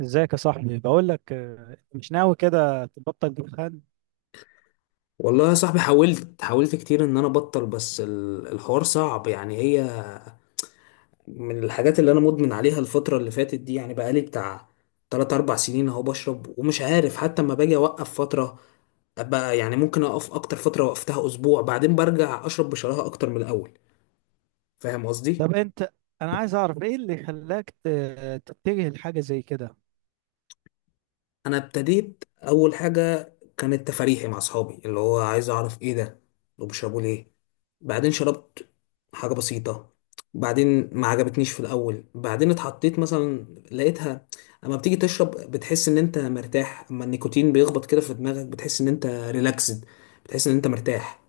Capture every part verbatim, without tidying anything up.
ازيك يا صاحبي؟ بقول لك آه، مش ناوي كده تبطل دخان؟ والله يا صاحبي حاولت حاولت كتير ان انا ابطل. بس ال- الحوار صعب. يعني هي من الحاجات اللي انا مدمن عليها الفترة اللي فاتت دي. يعني بقالي بتاع تلاتة اربعة سنين اهو بشرب، ومش عارف حتى اما باجي اوقف فترة ابقى يعني ممكن اقف اكتر. فترة وقفتها اسبوع بعدين برجع اشرب بشراهة اكتر من الاول. فاهم قصدي؟ طب انت، انا عايز اعرف ايه اللي خلاك ت- تتجه لحاجه زي كده؟ انا ابتديت، اول حاجه كانت تفاريحي مع اصحابي اللي هو عايز اعرف ايه ده وبيشربوا ليه. بعدين شربت حاجه بسيطه، بعدين ما عجبتنيش في الاول، بعدين اتحطيت مثلا لقيتها. اما بتيجي تشرب بتحس ان انت مرتاح، اما النيكوتين بيخبط كده في دماغك بتحس ان انت ريلاكسد، بتحس ان انت مرتاح.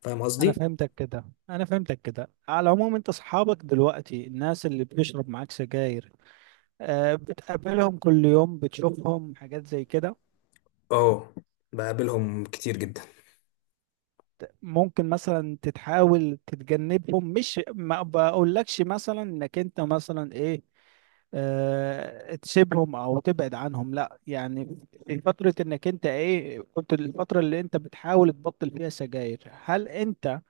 فاهم انا قصدي؟ فهمتك كده. انا فهمتك كده. على العموم انت اصحابك دلوقتي الناس اللي بتشرب معاك سجاير، آه، بتقابلهم كل يوم، بتشوفهم حاجات زي كده؟ اه، بقابلهم كتير جدا. ممكن مثلا تتحاول تتجنبهم؟ مش ما بقولكش مثلا انك انت مثلا ايه، آه، تسيبهم او تبعد عنهم، لا يعني. في فترة، انك انت ايه، كنت الفترة اللي انت بتحاول تبطل فيها سجاير، هل انت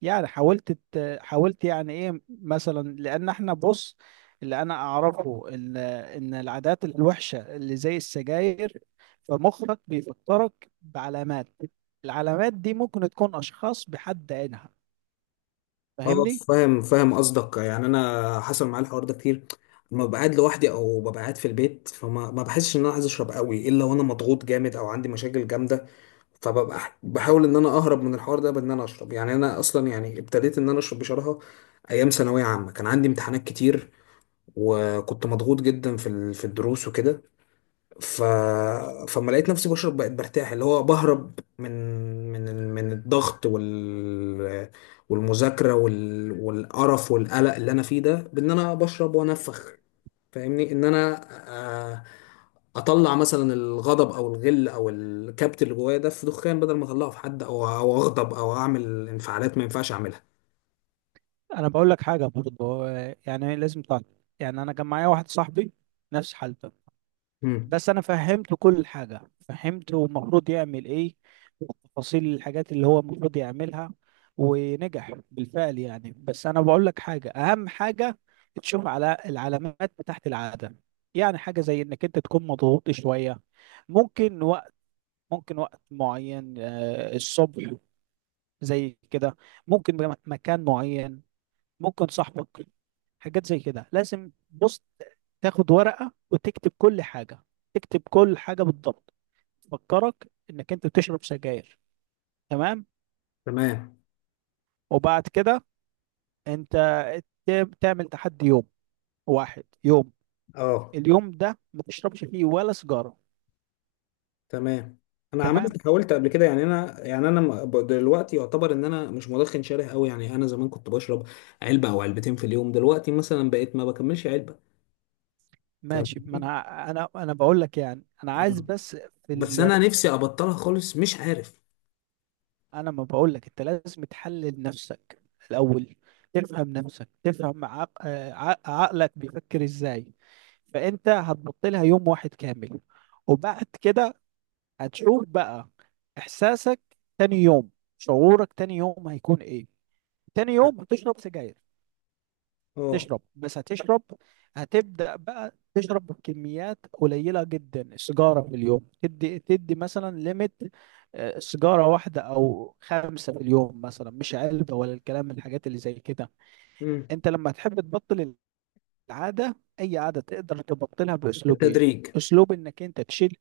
يعني حاولت ت- حاولت يعني ايه مثلا؟ لان احنا بص، اللي انا اعرفه ان ان العادات الوحشة اللي زي السجاير، فمخك بيفكرك بعلامات. العلامات دي ممكن تكون اشخاص بحد عينها، اه، فاهمني؟ فاهم فاهم قصدك. يعني انا حصل معايا الحوار ده كتير. لما ببقى قاعد لوحدي او ببقى قاعد في البيت فما ما بحسش ان انا عايز اشرب قوي، الا وانا مضغوط جامد او عندي مشاكل جامده. فببقى ح- بحاول ان انا اهرب من الحوار ده بان انا اشرب. يعني انا اصلا يعني ابتديت ان انا اشرب بشراهه ايام ثانويه عامه، كان عندي امتحانات كتير، وكنت مضغوط جدا في ال- في الدروس وكده. ف... فما لقيت نفسي بشرب بقيت برتاح، اللي هو بهرب من من ال- من الضغط وال والمذاكرة وال... والقرف والقلق اللي انا فيه ده بان انا بشرب وانفخ. فاهمني؟ ان انا آه، اطلع مثلا الغضب او الغل او الكبت اللي جوايا ده في دخان، بدل ما اطلعه في حد او او اغضب او اعمل انفعالات ما ينفعش اعملها. انا بقول لك حاجه برضه. هو يعني لازم تعرف، يعني انا كان معايا واحد صاحبي نفس حالته، امم. بس انا فهمته كل حاجه، فهمته المفروض يعمل ايه وتفاصيل الحاجات اللي هو المفروض يعملها، ونجح بالفعل يعني. بس انا بقول لك حاجه، اهم حاجه تشوف على العلامات بتاعت العاده. يعني حاجه زي انك انت تكون مضغوط شويه، ممكن وقت، ممكن وقت معين، آه، الصبح زي كده، ممكن مكان معين، ممكن صاحبك، حاجات زي كده. لازم بص، تاخد ورقة وتكتب كل حاجة، تكتب كل حاجة بالضبط تفكرك انك انت بتشرب سجاير، تمام؟ تمام. وبعد كده انت ت- تعمل تحدي يوم، واحد يوم، اه، اليوم ده ما تشربش فيه ولا سيجارة. تمام. انا تمام، عملت، حاولت قبل كده. يعني انا يعني انا م- ب- دلوقتي يعتبر ان انا مش مدخن شره قوي. يعني انا زمان كنت بشرب علبه او علبتين في اليوم، دلوقتي مثلا بقيت ما بكملش علبه. فاهم ماشي. ما قصدي؟ انا انا انا بقول لك، يعني انا عايز آه. بس، في، بس انا نفسي ابطلها خالص، مش عارف. انا ما بقول لك انت لازم تحلل نفسك الاول، تفهم نفسك، تفهم عق... آه، ع- عقلك بيفكر ازاي. فانت هتبط لها يوم واحد كامل، وبعد كده هتشوف بقى احساسك تاني يوم. شعورك تاني يوم هيكون ايه؟ تاني يوم هتشرب سجاير، اه. تشرب بس هتشرب، هتبدأ بقى تشرب بكميات قليلة جدا. سيجارة في اليوم، تدي تدي مثلا ليميت، سيجارة واحدة أو خمسة في اليوم مثلا، مش علبة ولا الكلام من الحاجات اللي زي كده. امم. أنت لما تحب تبطل العادة، أي عادة تقدر تبطلها بأسلوبين. بالتدريج. أسلوب إنك أنت تشيل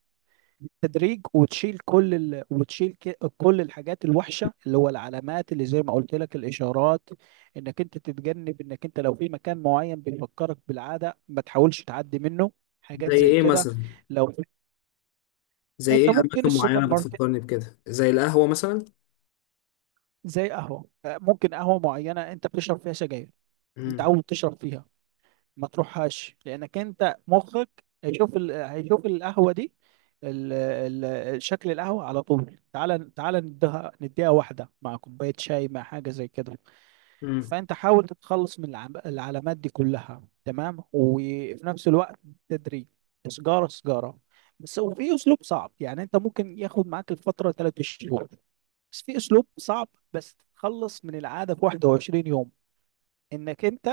تدريج، وتشيل كل ال... وتشيل ك... كل الحاجات الوحشه اللي هو العلامات، اللي زي ما قلت لك الاشارات، انك انت تتجنب انك انت لو في مكان معين بيفكرك بالعاده ما تحاولش تعدي منه. حاجات زي زي ايه كده. مثلا؟ لو زي انت ايه ممكن اماكن السوبر معينه ماركت، بتفكرني بكده؟ زي القهوه مثلا. زي قهوه، آه، ممكن قهوه معينه انت بتشرب فيها سجاير، امم. متعود تشرب فيها، ما تروحهاش، لانك انت مخك هيشوف ال... هيشوف القهوه دي، ال... ال... شكل القهوه على طول، تعال تعال نديها نديها واحده مع كوبايه شاي مع حاجه زي كده. امم. فانت حاول تتخلص من العم... العلامات دي كلها، تمام؟ وفي نفس الوقت تدريج، سجاره سجاره بس. وفي اسلوب صعب، يعني انت ممكن ياخد معاك الفتره ثلاث شهور، بس في اسلوب صعب، بس تتخلص من العاده في واحد وعشرين يوم. انك انت،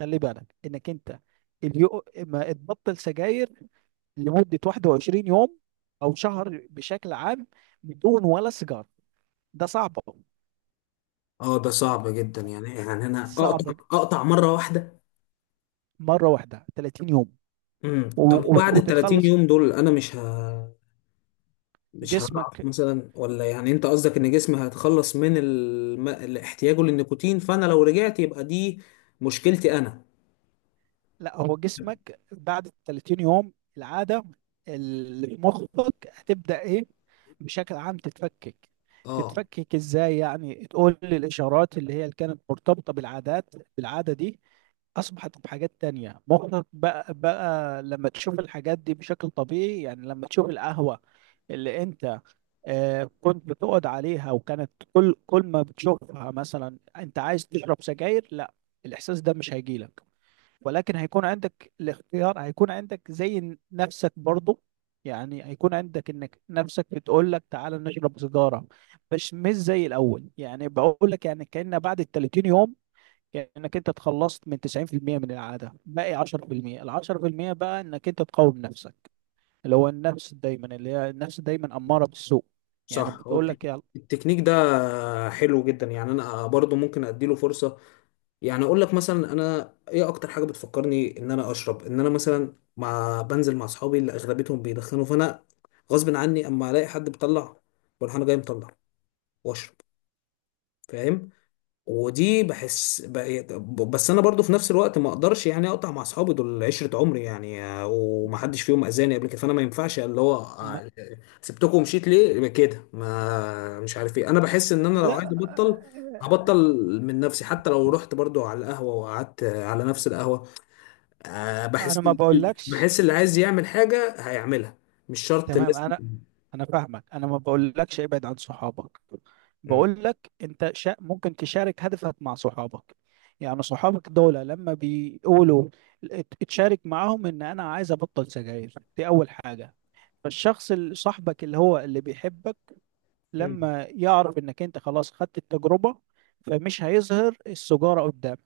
خلي بالك انك انت، اليو... ما تبطل سجاير لمدة واحد وعشرين يوم او شهر بشكل عام بدون ولا سيجار. ده صعب أوي. اه، ده صعب جدا. يعني يعني انا صعب اقطع ج- اقطع مره واحده. مرة واحدة ثلاثين يوم، امم، طب و... وت- وبعد ال تلاتين وتتخلص. يوم دول انا مش ه مش هضعف جسمك، مثلا ولا؟ يعني انت قصدك ان جسمي هيتخلص من الم... احتياجه للنيكوتين، فانا لو رجعت يبقى دي مشكلتي انا. لا هو جسمك بعد ثلاثين يوم، العادة اللي في مخك هتبدأ ايه، بشكل عام تتفكك. اه، تتفكك ازاي يعني؟ تقول لي الاشارات اللي هي اللي كانت مرتبطة بالعادات، بالعادة دي، اصبحت بحاجات تانية. مخك بقى بقى لما تشوف الحاجات دي بشكل طبيعي، يعني لما تشوف القهوة اللي انت آه، كنت بتقعد عليها، وكانت كل كل ما بتشوفها مثلا انت عايز تشرب سجاير، لا الاحساس ده مش هيجيلك. ولكن هيكون عندك الاختيار، هيكون عندك زي نفسك برضو. يعني هيكون عندك انك نفسك بتقول لك تعالى نشرب سيجارة، بس مش زي الاول. يعني بقول لك يعني كأن بعد ال ثلاثين يوم، يعني انك انت اتخلصت من تسعين في المية من العاده، باقي عشرة في المية. ال عشرة في المية بقى انك انت تقاوم نفسك، اللي هو النفس دايما، اللي هي النفس دايما اماره بالسوء. يعني صح. هو بتقول التك- لك يلا. التكنيك ده حلو جدا. يعني انا برضو ممكن اديله فرصة. يعني اقول لك مثلا انا ايه اكتر حاجة بتفكرني ان انا اشرب؟ ان انا مثلا مع بنزل مع اصحابي اللي اغلبيتهم بيدخنوا، فانا غصب عني اما الاقي حد بيطلع بروح انا جاي مطلع واشرب. فاهم؟ ودي بحس ب- بس انا برضو في نفس الوقت ما اقدرش يعني اقطع مع اصحابي دول عشرة عمري. يعني آه، ومحدش فيهم اذاني قبل كده فانا ما ينفعش اللي هو ما... آه، سبتكم ومشيت ليه. يبقى كده ما مش عارف ايه. انا بحس ان انا لو لا عايز ابطل هبطل من نفسي، حتى لو رحت برضو على القهوة وقعدت آه، على نفس القهوة. آه، انا بحس ما بقولكش. بحس اللي عايز يعمل حاجة هيعملها، مش شرط تمام، لازم. انا انا فاهمك. انا ما بقولكش ابعد عن صحابك، م- بقول لك انت شا... ممكن تشارك هدفك مع صحابك. يعني صحابك دول لما بيقولوا، ات- اتشارك معاهم ان انا عايز ابطل سجاير، دي اول حاجة. فالشخص اللي صاحبك، اللي هو اللي بيحبك، م- لما يعرف انك انت خلاص خدت التجربة، فمش هيظهر السجارة قدامك.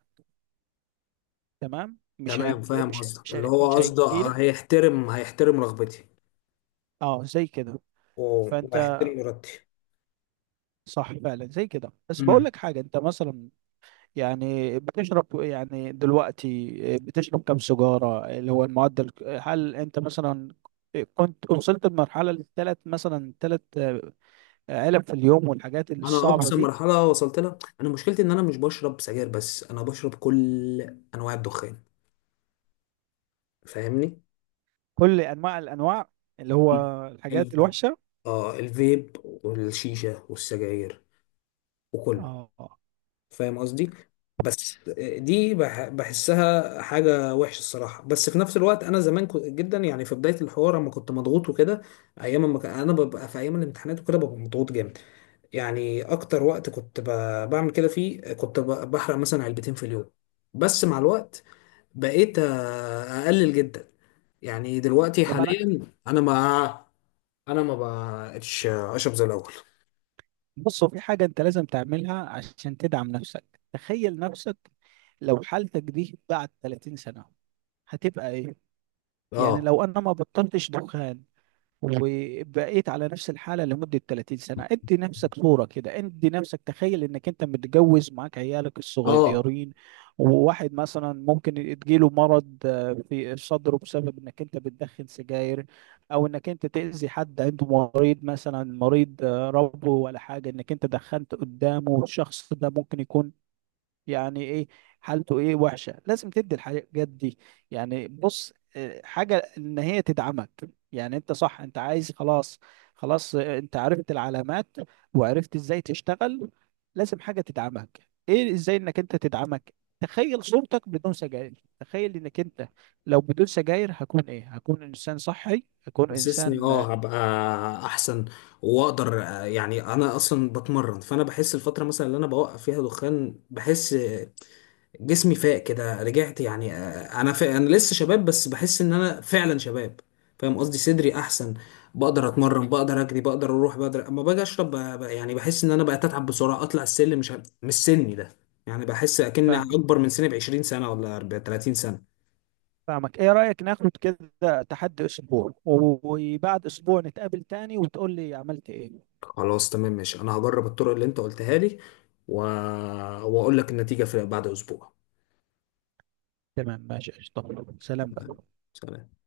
تمام؟ مش تمام، هيج... فاهم مش قصدك. مش اللي هي... هو مش قصده هيجيلك. هيحترم هيحترم رغبتي اه زي كده. و- فانت واحترم ارادتي. صح فعلا زي كده. بس بقول مم. لك حاجة، انت مثلا يعني بتشرب يعني دلوقتي، آه، بتشرب كم سجارة اللي هو المعدل؟ هل انت مثلا كنت وصلت لمرحلة للثلاث مثلا ثلاث علب في اليوم والحاجات انا الصعبة اقصى دي؟ مرحله وصلت لها، انا مشكلتي ان انا مش بشرب سجاير بس، انا بشرب كل انواع الدخان. فاهمني؟ كل انواع الانواع، اللي هو مم. ال... الحاجات الوحشه، اه، الفيب والشيشه والسجاير وكله. اه. فاهم قصدي؟ بس دي بح... بحسها حاجه وحشه الصراحه. بس في نفس الوقت انا زمان كنت جدا يعني في بدايه الحوار اما كنت مضغوط وكده ايام ما ك... انا ببقى في ايام الامتحانات وكده ببقى مضغوط جامد. يعني اكتر وقت كنت ب- بعمل كده فيه كنت ب- بحرق مثلا علبتين في اليوم. بس مع الوقت بقيت آه، اقلل جدا. يعني دلوقتي طب انا، حاليا انا ما انا ما بقتش اشرب زي الاول. بص هو في حاجه انت لازم تعملها عشان تدعم نفسك. تخيل نفسك لو حالتك دي بعد ثلاثين سنه هتبقى ايه. يعني اه. لو انا ما بطلتش دخان، مم. وبقيت على نفس الحالة لمدة ثلاثين سنة. ادي نفسك صورة كده، ادي نفسك تخيل انك انت متجوز معاك عيالك اه، الصغيرين، وواحد مثلا ممكن يجيله مرض آه، في صدره بسبب انك انت بتدخن سجاير. او انك انت تأذي حد عنده مريض مثلا، مريض آه، ربو ولا حاجة، انك انت دخنت قدامه والشخص ده ممكن يكون يعني ايه حالته، ايه وحشه. لازم تدي الحاجات دي يعني، بص، آه، حاجه ان هي تدعمك. يعني انت صح، انت عايز خلاص، خلاص، آه، انت عرفت العلامات، وعرفت ازاي تشتغل، لازم حاجه تدعمك. ايه ازاي انك انت تدعمك؟ تخيل صورتك بدون سجاير. تخيل انك انت لو بدون سجاير هكون ايه؟ هكون انسان صحي، هكون حسسني انسان آه، اه هبقى احسن واقدر. آه، يعني انا اصلا بتمرن. فانا بحس الفتره مثلا اللي انا بوقف فيها دخان بحس جسمي فاق كده، رجعت يعني. آه، انا فاق، انا لسه شباب، بس بحس ان انا فعلا شباب. فاهم قصدي؟ صدري احسن، بقدر اتمرن بقدر اجري بقدر اروح. بقدر اما باجي اشرب ب- ب- يعني بحس ان انا بقيت اتعب بسرعه، اطلع السلم مش عارف- مش سني ده. يعني بحس اكن فاهم. اكبر من سني ب عشرين سنه ولا اربعين تلاتين سنه. فاهمك، ايه رأيك ناخد كده تحدي اسبوع و- وبعد اسبوع نتقابل تاني وتقول لي عملت ايه؟ خلاص تمام ماشي، انا هجرب الطرق اللي انت قلتها لي و... واقول لك النتيجه في بعد اسبوع. تمام، ماشي، قشطة. سلام بقى. سلام.